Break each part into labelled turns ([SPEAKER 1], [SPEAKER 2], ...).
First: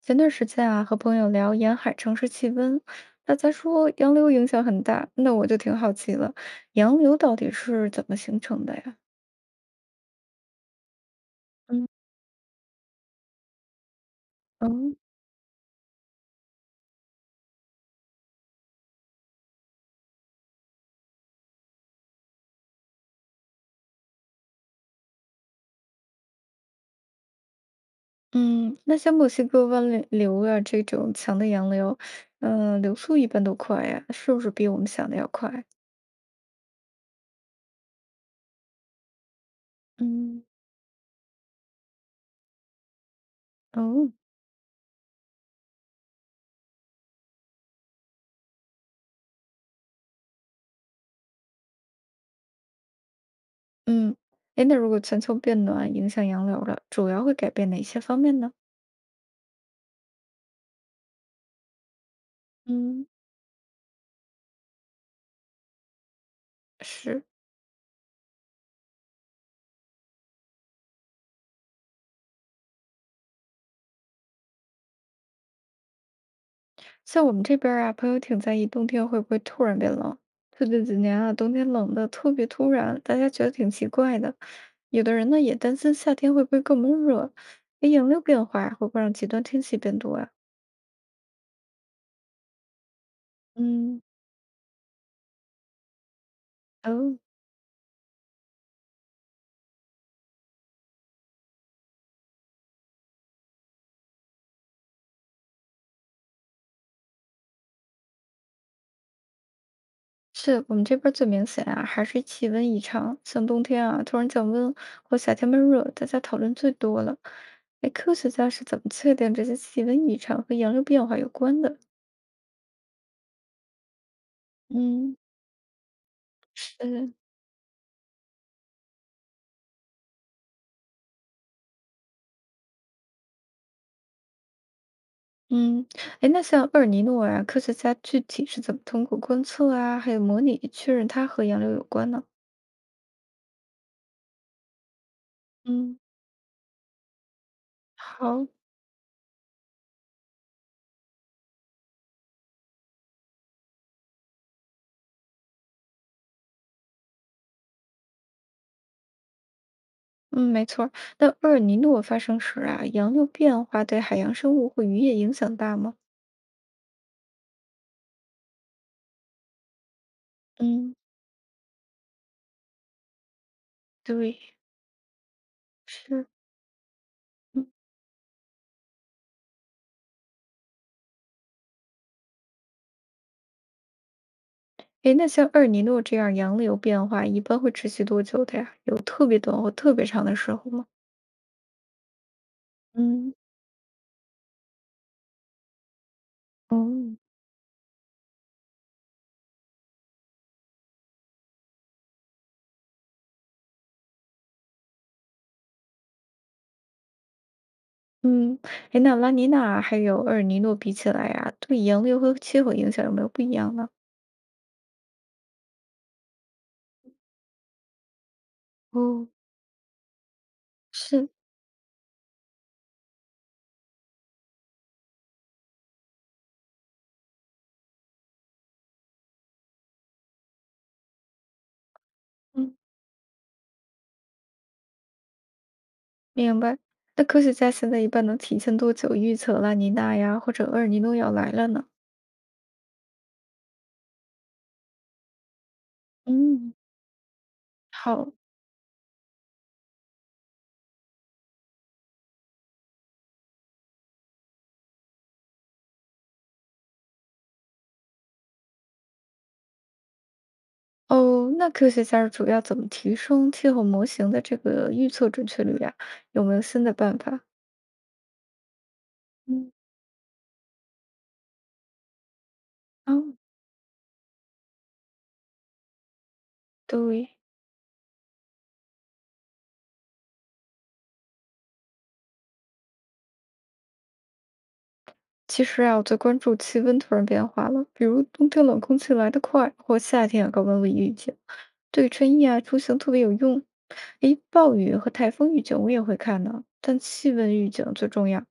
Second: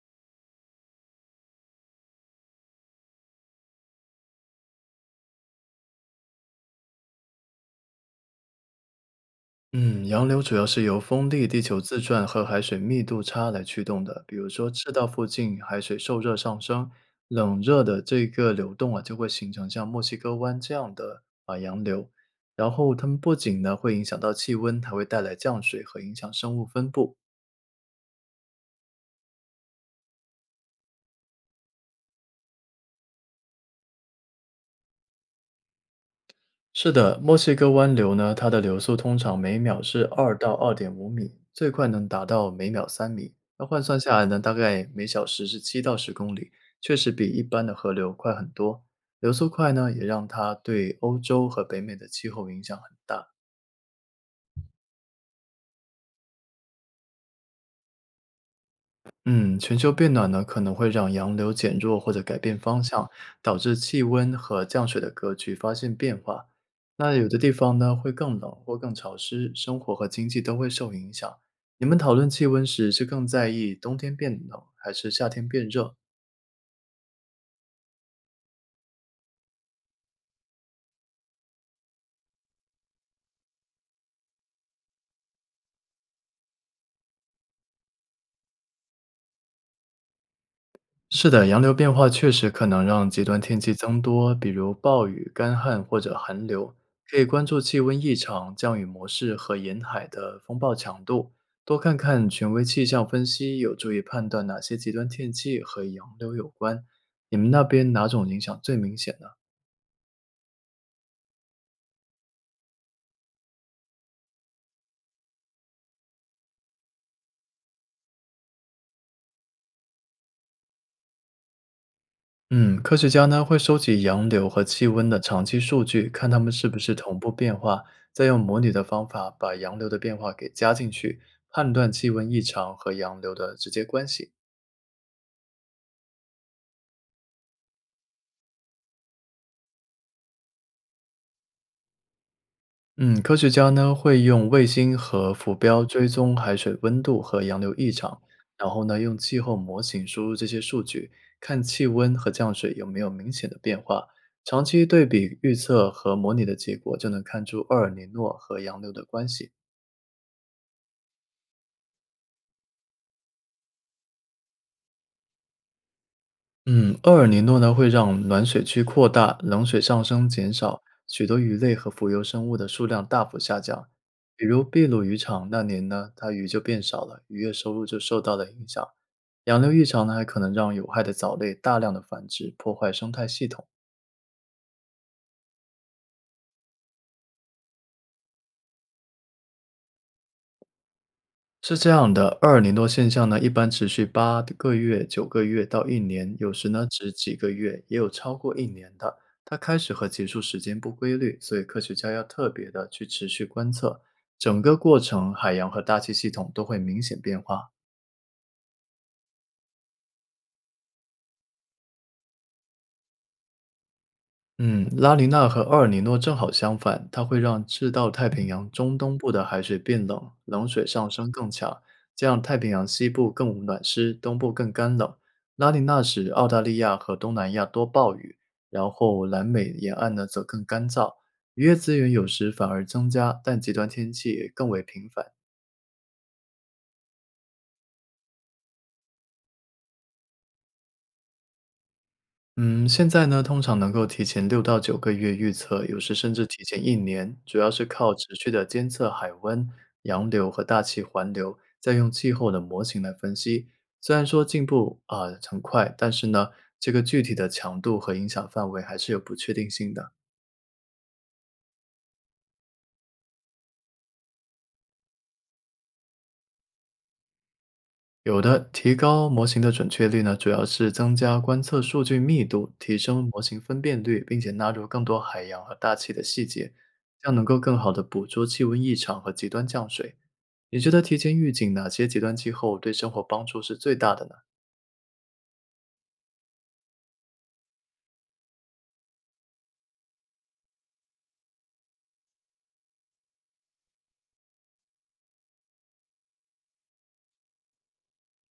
[SPEAKER 1] 前段时间啊，和朋友聊沿海城市气温，大家说洋流影响很大，那我就挺好奇了，洋流到底是怎么形成的呀？
[SPEAKER 2] 嗯，洋流主要是由风力、地球
[SPEAKER 1] 嗯，
[SPEAKER 2] 自转和海水密度差来驱动的。比如说，赤
[SPEAKER 1] 嗯
[SPEAKER 2] 道附近海水受热上升，冷热的这个流动啊，就会形成像墨西哥湾这样的啊洋流。然后，它们不仅呢会影响到气温，还会带来降水和影响生物分布。
[SPEAKER 1] 嗯，那像墨西哥湾流啊这种强的洋流，嗯、流速一般都快呀，是不是比我们想的要快？
[SPEAKER 2] 是的，墨西哥湾流呢，它的流速通常每秒是二
[SPEAKER 1] 嗯。
[SPEAKER 2] 到二点五米，最快能达到每秒3米。那换算
[SPEAKER 1] 哦。
[SPEAKER 2] 下来呢，大概每小时是7到10公里，确实比一般的河流快很多。流速快呢，也让它对欧洲和北美的气候影响很大。
[SPEAKER 1] 嗯。哎，那如果全球变暖影响洋流了，主要会改变哪些方面呢？
[SPEAKER 2] 嗯，全球变暖呢，可能会让洋流减弱或者改变方
[SPEAKER 1] 嗯，
[SPEAKER 2] 向，导致气温和降水的格局发生变化。那
[SPEAKER 1] 是。
[SPEAKER 2] 有的地方呢，会更冷或更潮湿，生活和经济都会受影响。你们讨论气温时，是更在意冬天变冷还是夏天变热？
[SPEAKER 1] 像我们这边儿啊，朋友挺在意冬天会不会突然变冷。最近几年啊，冬天冷的特别突然，大家觉得挺奇怪的。有的人呢也担心夏天会不会更闷热，哎，洋流变化会不会让极端天气变多啊？
[SPEAKER 2] 是的，洋流变化确实可能让极端天气
[SPEAKER 1] 嗯。
[SPEAKER 2] 增多，比如暴雨、干旱或者寒流。可
[SPEAKER 1] 哦。
[SPEAKER 2] 以关注气温异常、降雨模式和沿海的风暴强度，多看看权威气象分析，有助于判断哪些极端天气和洋流有关。你们那边哪种影响最明显呢？
[SPEAKER 1] 是我们这边儿最明显啊，还是气温异常，像冬天啊突然降温或夏天闷热，大家讨论最多了。哎，科学家是怎么确定这些气温异常和洋流变化有关的？
[SPEAKER 2] 嗯，科学家呢会收集洋流和气温
[SPEAKER 1] 嗯，
[SPEAKER 2] 的长期数据，看它们是不是
[SPEAKER 1] 嗯。
[SPEAKER 2] 同步变化，再用模拟的方法把洋流的变化给加进去，判断气温异常和洋流的直接关系。
[SPEAKER 1] 嗯，哎，那像厄尔尼诺啊，科学家具体是怎么通过观测啊，还有模拟确认它和洋流有关呢？
[SPEAKER 2] 嗯，科学家呢会用卫星和浮标
[SPEAKER 1] 嗯，
[SPEAKER 2] 追踪海水温度和洋流异常，
[SPEAKER 1] 好，
[SPEAKER 2] 然后呢用气候模型输入这些数据，看气温和降水有没有明显的变化。长期对比预测和模拟的结果，就能看出厄尔尼诺和洋流的关系。
[SPEAKER 1] 嗯，没错儿。那厄尔尼诺发生时啊，洋流变化对海洋生物或渔业影响大吗？
[SPEAKER 2] 嗯，厄尔尼诺呢会让暖水区扩大，冷水上升减少，
[SPEAKER 1] 嗯，
[SPEAKER 2] 许多鱼类和浮游生物的数量大幅下降。比
[SPEAKER 1] 对，
[SPEAKER 2] 如秘鲁渔场那年呢，
[SPEAKER 1] 是。
[SPEAKER 2] 它鱼就变少了，渔业
[SPEAKER 1] 嗯。
[SPEAKER 2] 收入就受到了影响。洋流异常呢，还可能让有害的藻类大量的繁殖，破坏生态系统。
[SPEAKER 1] 哎，那像厄尔尼诺这样洋流变化，一般会持续多久的呀？有特别短或特别长的时候吗？
[SPEAKER 2] 是这样的，厄尔尼诺现象
[SPEAKER 1] 嗯。
[SPEAKER 2] 呢，一般持续8个月、九个月到一年，有时呢只
[SPEAKER 1] 哦。
[SPEAKER 2] 几个月，也有超过一年的。它开始和结束时间不规律，所以科学家要特别的去持续观测整个过程，海洋和大气系统都会明显变化。
[SPEAKER 1] 嗯。哎，那拉尼娜还有厄尔尼诺比起来呀，对洋流和气候影响有没有不一样呢？
[SPEAKER 2] 嗯，拉尼娜和厄尔尼诺正好相反，它会让赤道太平洋中东
[SPEAKER 1] 哦，
[SPEAKER 2] 部的海水变冷，冷水上
[SPEAKER 1] 是，
[SPEAKER 2] 升更强，这样太平洋西部更暖湿，东部更干冷。拉尼娜使澳大利亚和东南亚多暴雨，然后南美沿岸呢则更干燥。渔业资源有时反
[SPEAKER 1] 嗯，
[SPEAKER 2] 而增加，但极端天气也更为频繁。
[SPEAKER 1] 明白。那科学家现在一般能提前多久预测拉尼娜呀，或者厄尔尼诺要来了呢？
[SPEAKER 2] 嗯，现在呢，通常能够提前6到9个月预测，有时甚至提
[SPEAKER 1] 嗯，
[SPEAKER 2] 前一年，主要是靠持
[SPEAKER 1] 好，
[SPEAKER 2] 续的监测海温、洋流和大气环流，再用气候的模型来分析。虽然说进步啊，很快，但是呢，这个具体的强度和影响范围还是有不确定性的。
[SPEAKER 1] 哦，那科学家主要怎么提升气候模型的这个预测准确率呀？有没有新的办法？
[SPEAKER 2] 有的，提高模型的
[SPEAKER 1] 嗯，
[SPEAKER 2] 准确率呢，主要是增加观测数据密度，提升
[SPEAKER 1] 哦，
[SPEAKER 2] 模型分辨率，并且纳入更多海洋和大气的细节，这样
[SPEAKER 1] 对，
[SPEAKER 2] 能够更好的捕捉气温异常和极端降水。你觉得提前预警哪些极端气候对生活帮助是最大的呢？
[SPEAKER 1] 其实啊，我最关注气温突然变化了，比如冬天冷空气来得快，或夏天啊高温无以预见。对穿衣啊、出行特别有用。诶，暴雨和台风预警我也会看的，但气温预警最重要。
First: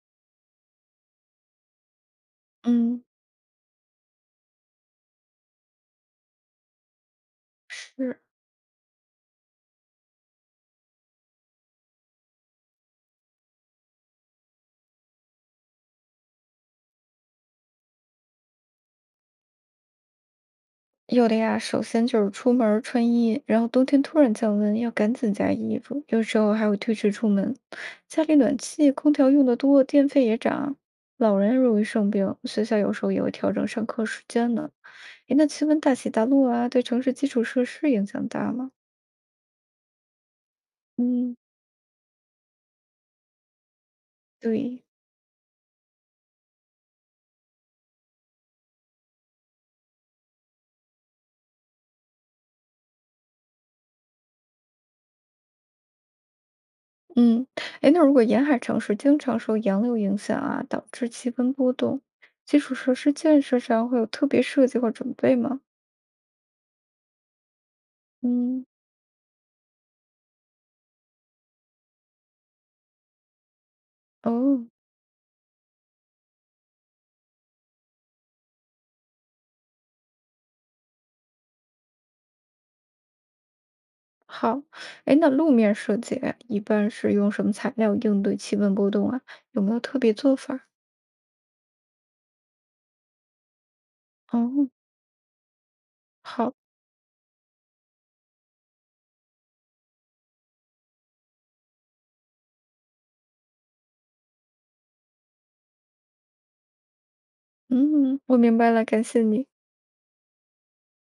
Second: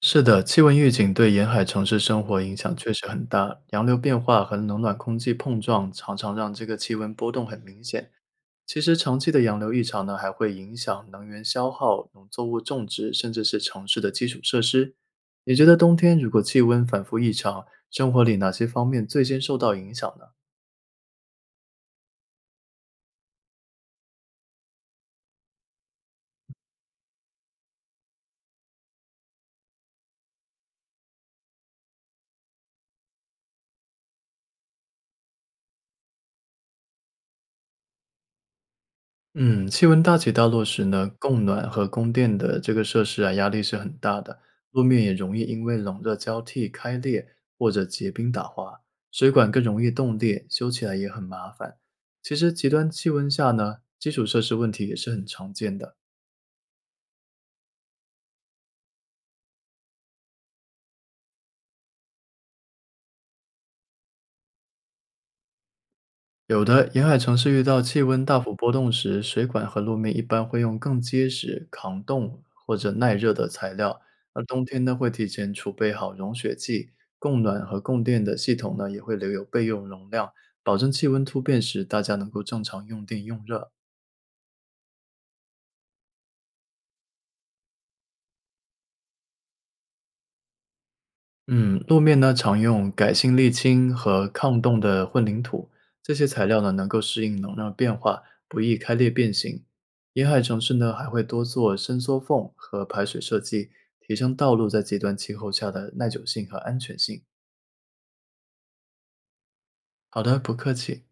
[SPEAKER 2] 是的，气温预警对沿海城市生活影响确
[SPEAKER 1] 嗯，
[SPEAKER 2] 实很大，洋流变化和冷暖空气碰撞常常让这个气温波动很明显。
[SPEAKER 1] 是。
[SPEAKER 2] 其实长期的洋流异常呢，还会影响能源消耗、农作物种植，甚至是城市的基础设施。你觉得冬天如果气温反复异常，生活里哪些方面最先受到影响呢？
[SPEAKER 1] 有的呀，首先就是出门儿穿衣，然后冬天突然降温，要赶紧加衣服，有时候还会推迟出门。家里暖气、空调用的多，电费也涨，老人容易生病，学校有时候也会调整上课时间呢。诶，那气温大起大落啊，对城市基础设施影响大吗？
[SPEAKER 2] 嗯，气温大起大落时呢，
[SPEAKER 1] 嗯，
[SPEAKER 2] 供暖和供电的这个设施啊，压力是很大的，路
[SPEAKER 1] 对，
[SPEAKER 2] 面也容易因为冷热交替开裂或者结冰打滑，水管更容易冻裂，修起来也很麻烦。其实极端气温下呢，基础设施问题也是很常见的。
[SPEAKER 1] 嗯，哎，那如果沿海城市经常受洋流影响啊，导致气温波动，基础设施建设上会有特别设计或准备吗？
[SPEAKER 2] 有的沿海城市遇到气温大幅
[SPEAKER 1] 嗯，
[SPEAKER 2] 波动时，水管和路面一般会用更结实、抗冻或者耐热的材料。而冬
[SPEAKER 1] 哦，
[SPEAKER 2] 天呢，会提前储备好融雪剂，供暖和供电的系统呢也会留有备用容量，保证气温突变时大家能够正常用电用热。
[SPEAKER 1] 好，哎，那路面设计一般是用什么材料应对气温波动啊？有没有特别做法儿？
[SPEAKER 2] 嗯，路面呢常用改性沥青和抗
[SPEAKER 1] 哦，
[SPEAKER 2] 冻的混凝土，这些材
[SPEAKER 1] 好，
[SPEAKER 2] 料呢能够适应能量变化，不易开裂变形。沿海城市呢还会多做伸缩缝和排水设计，提升道路在极端气候下的耐久性和安全性。
[SPEAKER 1] 嗯，我明白了，感谢你。
[SPEAKER 2] 好的，不客气。